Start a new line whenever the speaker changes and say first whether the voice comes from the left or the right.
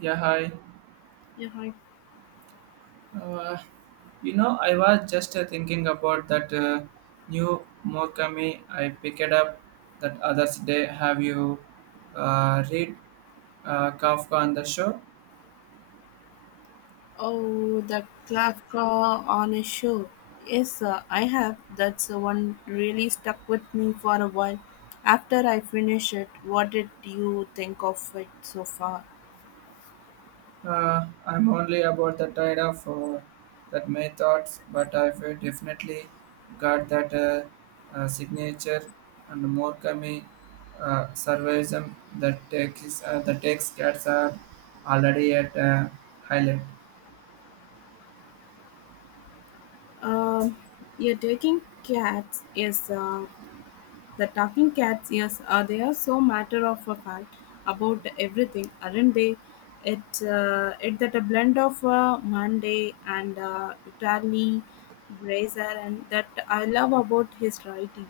right: Yeah, hi.
left: Yeah, hi.
right: Uh, I was just thinking about that new Morkami I picked up that others day. Have you read Kafka on the show?
left: Oh, the Kafka on a show. Yes, I have. That's the one really stuck with me for a while. After I finish it, what did you think of it so far?
right: I'm only about the tide of that my thoughts, but I feel definitely got that signature and Morkami surveys that takes the text cats are already at highlight.
left: Um, you're taking cats is the talking cats, yes, they are so matter of a fact about everything, aren't they? It that a blend of Monday and Italy, Brazier, and that I love about his writing.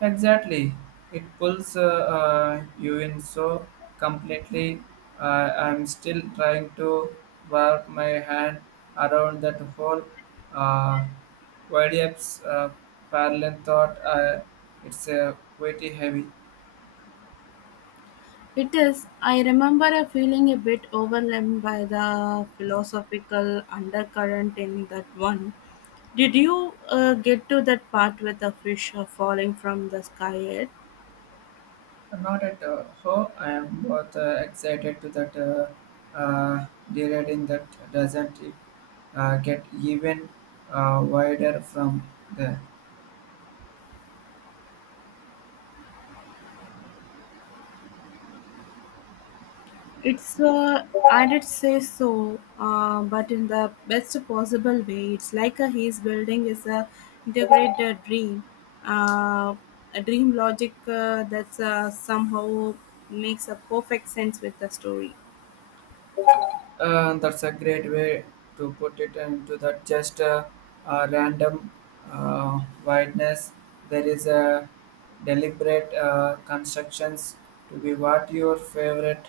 right: Exactly. It pulls you in so completely. I'm still trying to work my hand around that whole uh, YDF's parallel thought. It's pretty heavy.
left: It is. I remember a feeling a bit overwhelmed by the philosophical undercurrent in that one. Did you get to that part with the fish falling from the sky yet?
right: Not at all. I am both excited to that deriding that doesn't get even wider from there.
left: It's I did say so, but in the best possible way. It's like a he's building is a integrated dream, uh, a dream logic that's somehow makes a perfect sense with the story.
right: That's a great way to put it into that just a random wideness. There is a deliberate constructions to be what your favorite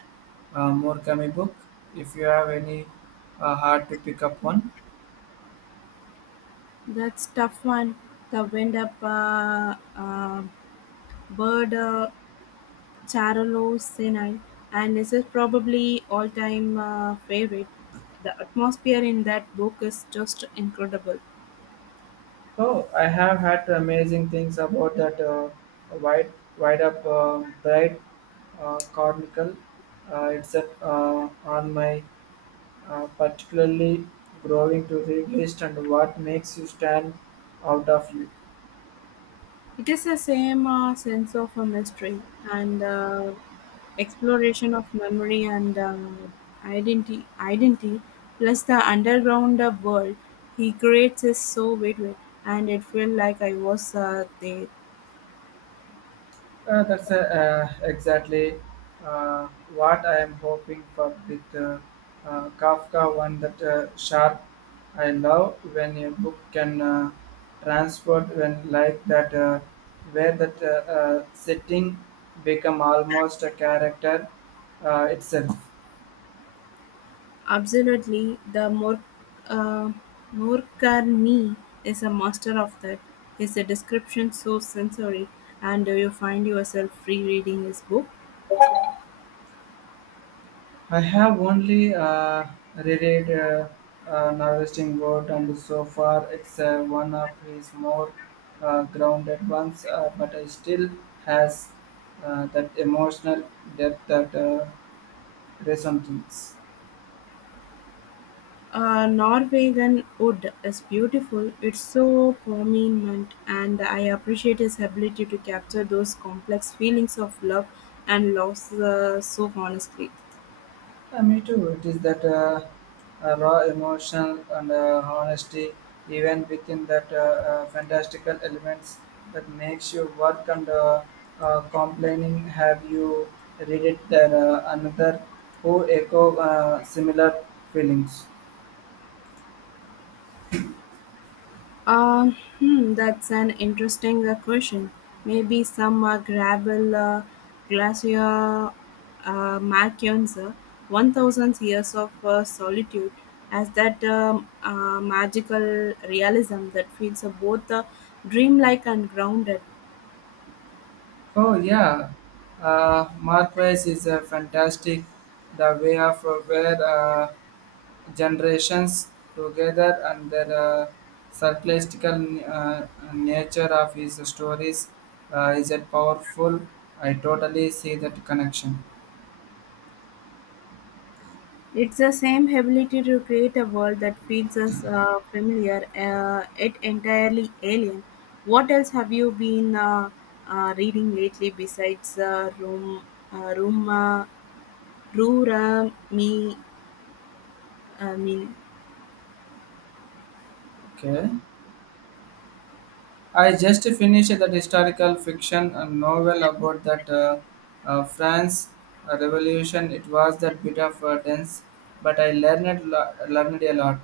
right: Murakami book. If you have any hard to pick up one.
left: That's tough one. The wind up bird Charolo Senai, and this is probably all time favorite. The atmosphere in that book is just incredible.
right: Oh, I have had amazing things about that wide, wide up, bright cornicle. It's at, on my are particularly growing to read list, and what makes you stand out of you.
left: It is the same sense of a mystery and exploration of memory and identity, plus the underground world he creates is so vivid, and it felt like I was there.
right: That's exactly uh, what I am hoping for with Kafka, one that sharp. I love when a book can transport when like that, where that setting become almost a character itself.
left: Absolutely, the more uh, Morcarni is a master of that. His description so sensory, and you find yourself free reading his book.
right: I have only reread Novelizing World, and so far it's one of his more grounded ones, but it still has that emotional depth that resonates.
left: Norwegian Wood is beautiful. It's so prominent, and I appreciate his ability to capture those complex feelings of love and loss so honestly.
right: Me too. It is that raw emotional and honesty, even within that fantastical elements that makes you work and complaining. Have you read it, there another who echo similar feelings?
left: That's an interesting question. Maybe some gravel glacier Markians, 1,000 years of solitude, as that magical realism that feels both dreamlike and grounded.
right: Oh yeah, Marquez is a fantastic. The way of where. Generations together and the circulastical uh, nature of his stories is a powerful. I totally see that connection.
left: It's the same ability to create a world that feels us familiar, yet entirely alien. What else have you been reading lately besides Room, Rura, Me? I mean,
right: Okay, I just finished that historical fiction novel about that france revolution. It was that bit of dense, but I learned learned a lot.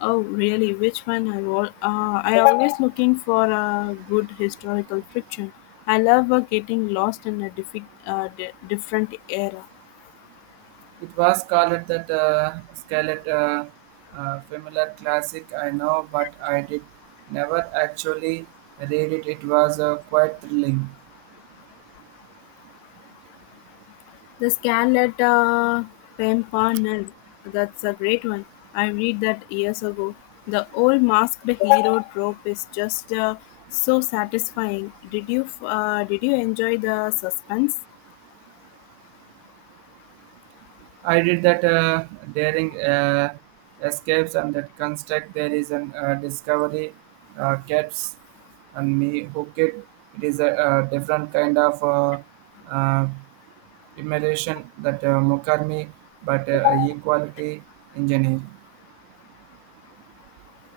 left: oh really? Which one? I always looking for a good historical fiction. I love getting lost in a different era.
right: It was called that Scarlet, familiar classic, I know, but I did never actually read it. It was quite thrilling.
left: The Scarlet Pimpernel. That's a great one. I read that years ago. The old masked hero trope is just so satisfying. Did you enjoy the suspense?
right: I did that daring escapes and that construct. There is an discovery caps and me hooked. It is a, different kind of uh, immersion that Mukarmi, but equality engineer.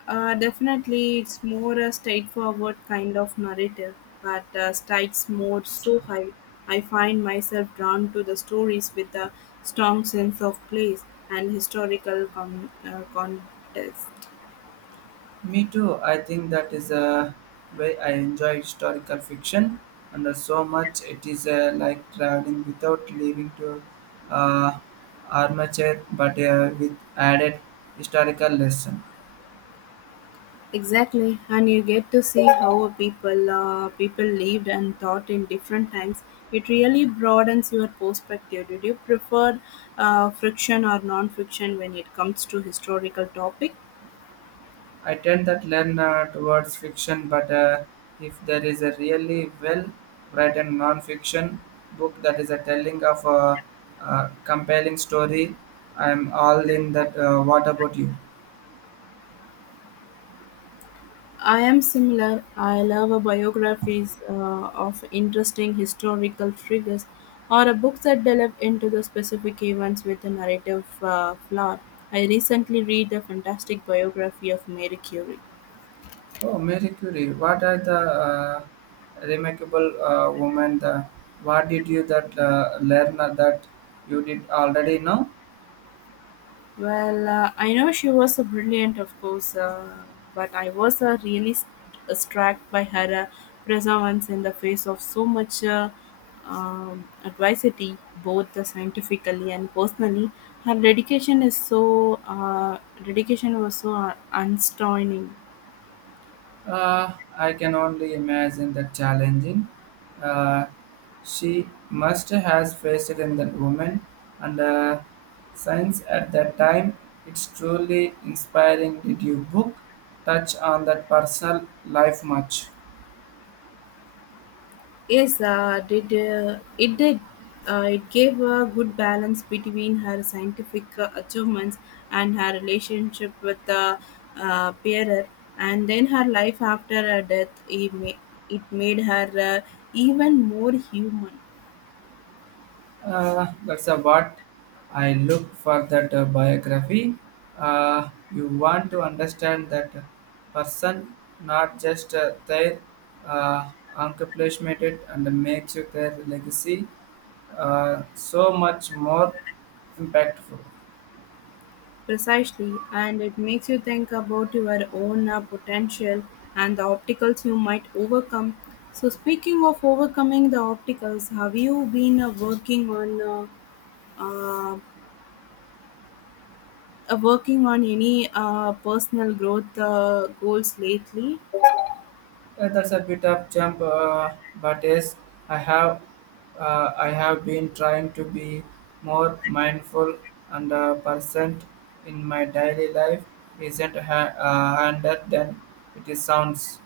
left: Definitely, it's more a straightforward kind of narrative, but strikes more so high. I find myself drawn to the stories with a strong sense of place and historical context.
right: Me too. I think that is a way I enjoy historical fiction, and there's so much, it is like traveling without leaving to uh, armchair, but with added historical lesson.
left: Exactly, and you get to see how people lived and thought in different times. It really broadens your perspective. Did you prefer friction or non-fiction when it comes to historical topic?
right: I tend that learn towards fiction, but if there is a really well written non-fiction book that is a telling of a compelling story, I'm all in that. What about you?
left: I am similar. I love a biographies of interesting historical figures or a books that delve into the specific events with a narrative flaw. I recently read the fantastic biography of Mary Curie.
right: Oh, Marie Curie, what are the remarkable woman? The, what did you that learn that you did already know?
left: Well, I know she was a brilliant, of course, but I was really struck by her perseverance in the face of so much adversity, both scientifically and personally. Her dedication was so unstraining.
right: I can only imagine the challenging. Uh, she must has faced in that woman and science at that time. It's truly inspiring. Did you book touch on that personal life much?
left: Yes, did it did. It gave a good balance between her scientific achievements and her relationship with the Pierre, and then her life after her death. It made her even more human.
right: That's a what I look for that biography. You want to understand that person, not just their uh, accomplishment, and makes you their legacy so much more impactful.
left: Precisely, and it makes you think about your own potential and the obstacles you might overcome. So, speaking of overcoming the obstacles, have you been working on? Uh, working on any personal growth goals lately?
right: That's a bit of jump, but yes, I have I have been trying to be more mindful and present in my daily life. Isn't handed than it sounds.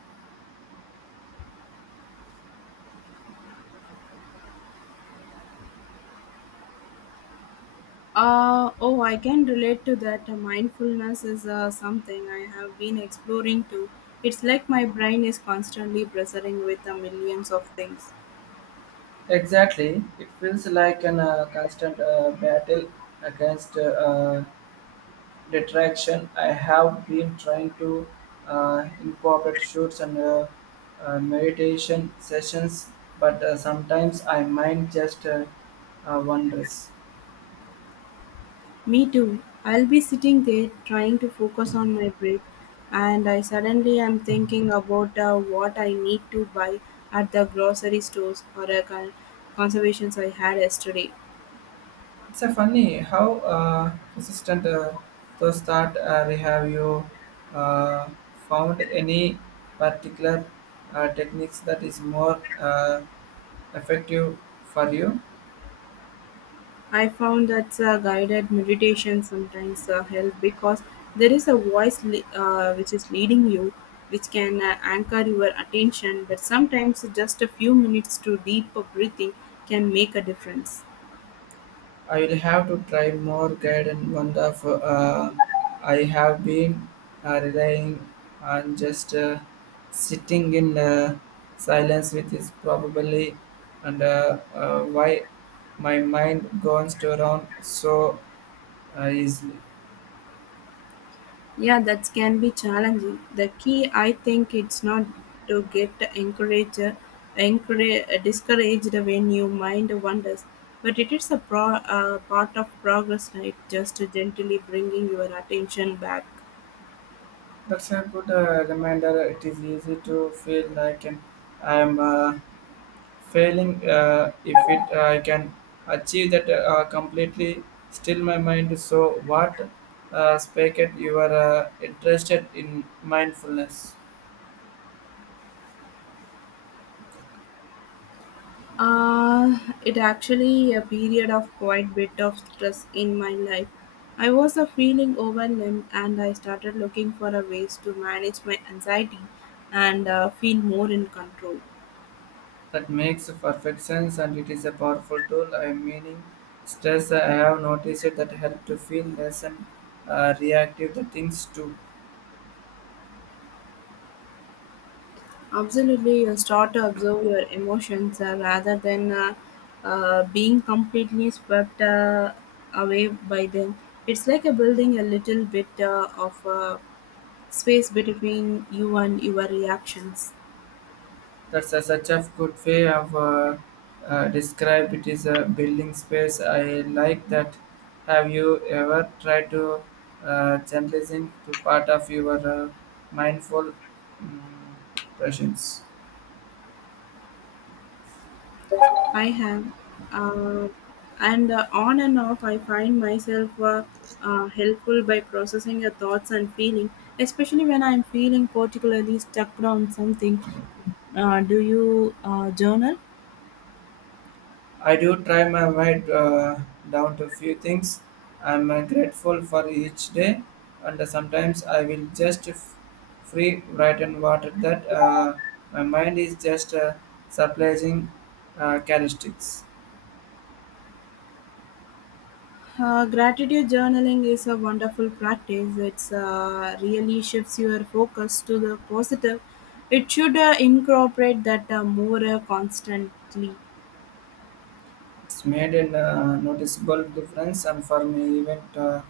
left: Oh, I can relate to that. Mindfulness is something I have been exploring too. It's like my brain is constantly buzzing with millions of things.
right: Exactly, it feels like an constant battle against detraction. I have been trying to incorporate shoots and meditation sessions, but sometimes I mind just wonders.
left: Me too. I'll be sitting there trying to focus on my breath, and I suddenly am thinking about what I need to buy at the grocery stores or a conservations I had yesterday.
right: It's a funny how consistent those thought we have. You uh, found any particular techniques that is more effective for you.
left: I found that the guided meditation sometimes help because there is a voice which is leading you, which can anchor your attention. But sometimes just a few minutes to deeper breathing can make a difference.
right: I will have to try more guidance. One of I have been relying on just sitting in silence, which is probably and why my mind goes to around so easily.
left: Yeah, that can be challenging. The key, I think, it's not to get discouraged when your mind wanders, but it is a part of progress, right? Just gently bringing your attention back.
right: That's a good reminder. It is easy to feel like an, I am. Failing if it I can achieve that completely still my mind. So what spake it, you are interested in mindfulness?
left: Uh, it actually a period of quite bit of stress in my life. I was a feeling overwhelmed and I started looking for a ways to manage my anxiety and feel more in control.
right: That makes perfect sense, and it is a powerful tool. I meaning stress, I have noticed it that help to feel less and reactive the things too.
left: Absolutely, you start to observe your emotions rather than being completely swept away by them. It's like a building a little bit of space between you and your reactions.
right: That's a, such a good way of describe, it is a building space. I like that. Have you ever tried to journalism to part of your mindful um, presence?
left: I have. Uh, and on and off, I find myself helpful by processing your thoughts and feeling, especially when I'm feeling particularly stuck on something. Do you journal?
right: I do try my way down to few things. I'm grateful for each day, and sometimes I will just free write and water that my mind is just surprising characteristics.
left: Gratitude journaling is a wonderful practice. It's really shifts your focus to the positive. It should incorporate that more constantly.
right: It's made a noticeable difference, and for me, even uh,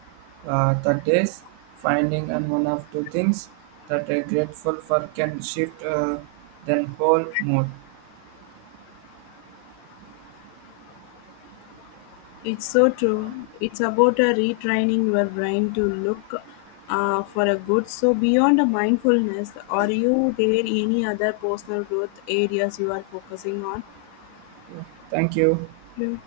right: uh, the days finding and one of two things that are grateful for can shift then whole mood.
left: It's so true. It's about a retraining your brain to look for a good. So beyond a mindfulness, are you there any other personal growth areas you are focusing on?
right: Yeah. Thank you.
left: Yeah.